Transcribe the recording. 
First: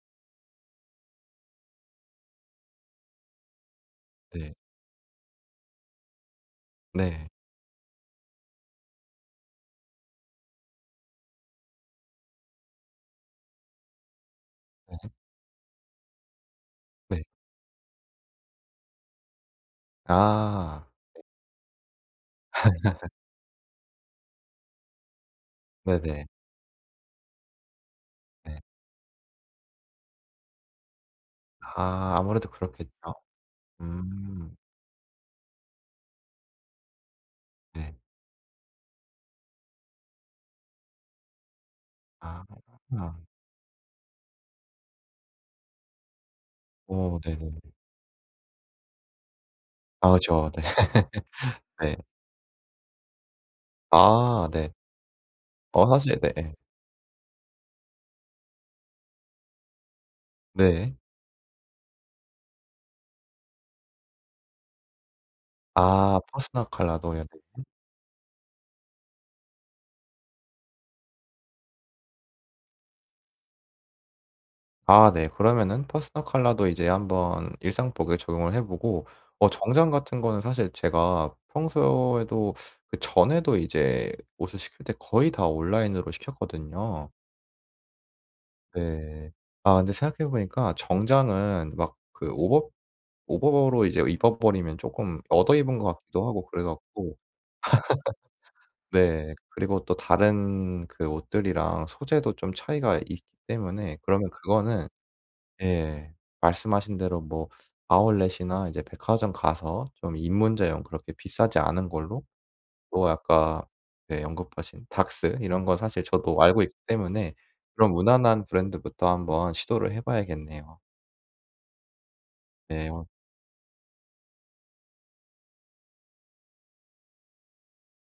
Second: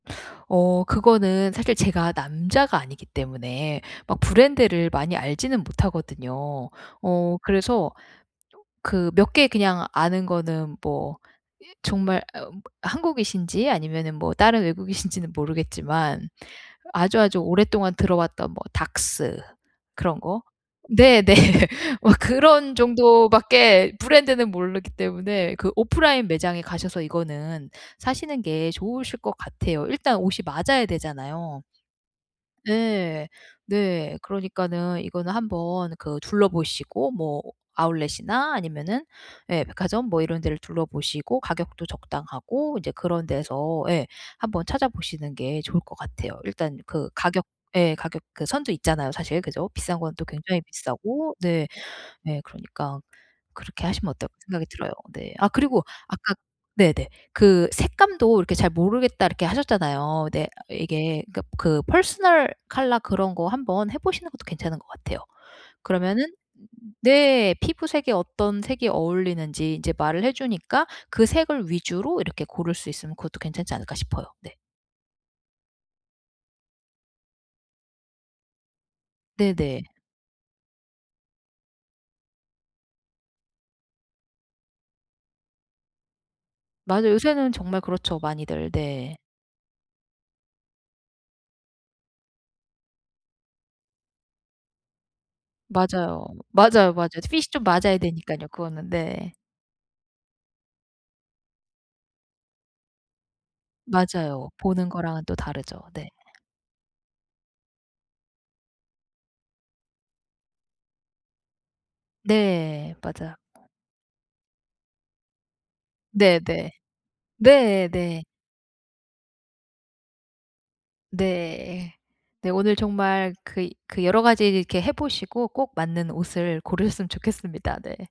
어 그거는 사실 제가 남자가 아니기 때문에 막 네. 브랜드를 많이 알지는 못하거든요. 네. 어 그래서 조 그 몇 개 그냥 아는 거는 뭐 이 정말 한국이신지 아니면은 뭐 다른 네. 외국이신지는 모르겠지만 네. 아주아주 오랫동안 들어왔던 뭐 Daks 그런 거. 아. 네. 네. 네. 뭐 그런 정도 밖에 브랜드는 모르기 때문에 그 오프라인 네네. 매장에 가셔서 이거는 사시는 네. 게 좋으실 것 같아요. 일단 옷이 맞아야 되잖아요. 아. 아무래도 그렇겠죠. 네. 네. 음. 그러니까는 이거는 한번 그 둘러보시고 뭐 네. 아울렛이나 아니면은 예 백화점 뭐 이런 데를 둘러보시고 가격도 적당하고 이제 아. 그런 데서 예 한번 찾아보시는 게 좋을 것 같아요. 일단 그 어 가격 네네네. 예 가격 그 선도 있잖아요. 사실. 그죠? 비싼 아 건 또 그쵸. 굉장히 네. 비싸고. 네. 네. 네. 그러니까 그렇게 하시면 어떨까 아 생각이 네. 들어요. 네. 아 그리고 어 사실 아까 네. 네네. 그 색감도 이렇게 "잘 모르겠다." 이렇게 하셨잖아요. 네. 네. 이게 그니까 그 퍼스널 컬러 그런 거 한번 해보시는 것도 괜찮은 것 같아요. 아 그러면은 퍼스널 칼라도 네 [unintelligible] 피부색이 어떤 색이 어울리는지 이제 말을 해주니까 그 색을 위주로 이렇게 고를 수 있으면 그것도 괜찮지 않을까 싶어요. 네. 아 네. 그러면은 퍼스널 컬러도 이제 한번 일상복에 적용을 해 보고 어 네네. 정장 같은 거는 사실 제가 평소에도 그 전에도 이제 옷을 시킬 때 거의 다 온라인으로 시켰거든요. 맞아요. 요새는 정말 그렇죠 많이들. 네. 네. 아 근데 생각해보니까 정장은 막 그 오버 오버로 이제 입어 버리면 조금 얻어 입은 것 맞아요. 같기도 하고 맞아요 맞아요. 그래갖고. 핏이 좀 맞아야 되니깐요 그거는. 네. 네. 그리고 또 다른 그 옷들이랑 소재도 좀 차이가 있기 때문에 그러면 맞아요. 그거는 보는 거랑은 또 다르죠. 네. 예. 말씀하신 대로 뭐 아울렛이나 이제 백화점 가서 좀 입문자용 그렇게 비싸지 않은 걸로 네. 또 맞아요. 아까 언급하신 예 Daks 이런 거 사실 저도 알고 네네. 있기 때문에 네 그런 네. 무난한 브랜드부터 한번 시도를 해봐야겠네요. 네. 네. 오늘 네 오 정말 그 그 여러가지 이렇게 해 보시고 꼭 맞는 옷을 고르셨으면 좋겠습니다. 네.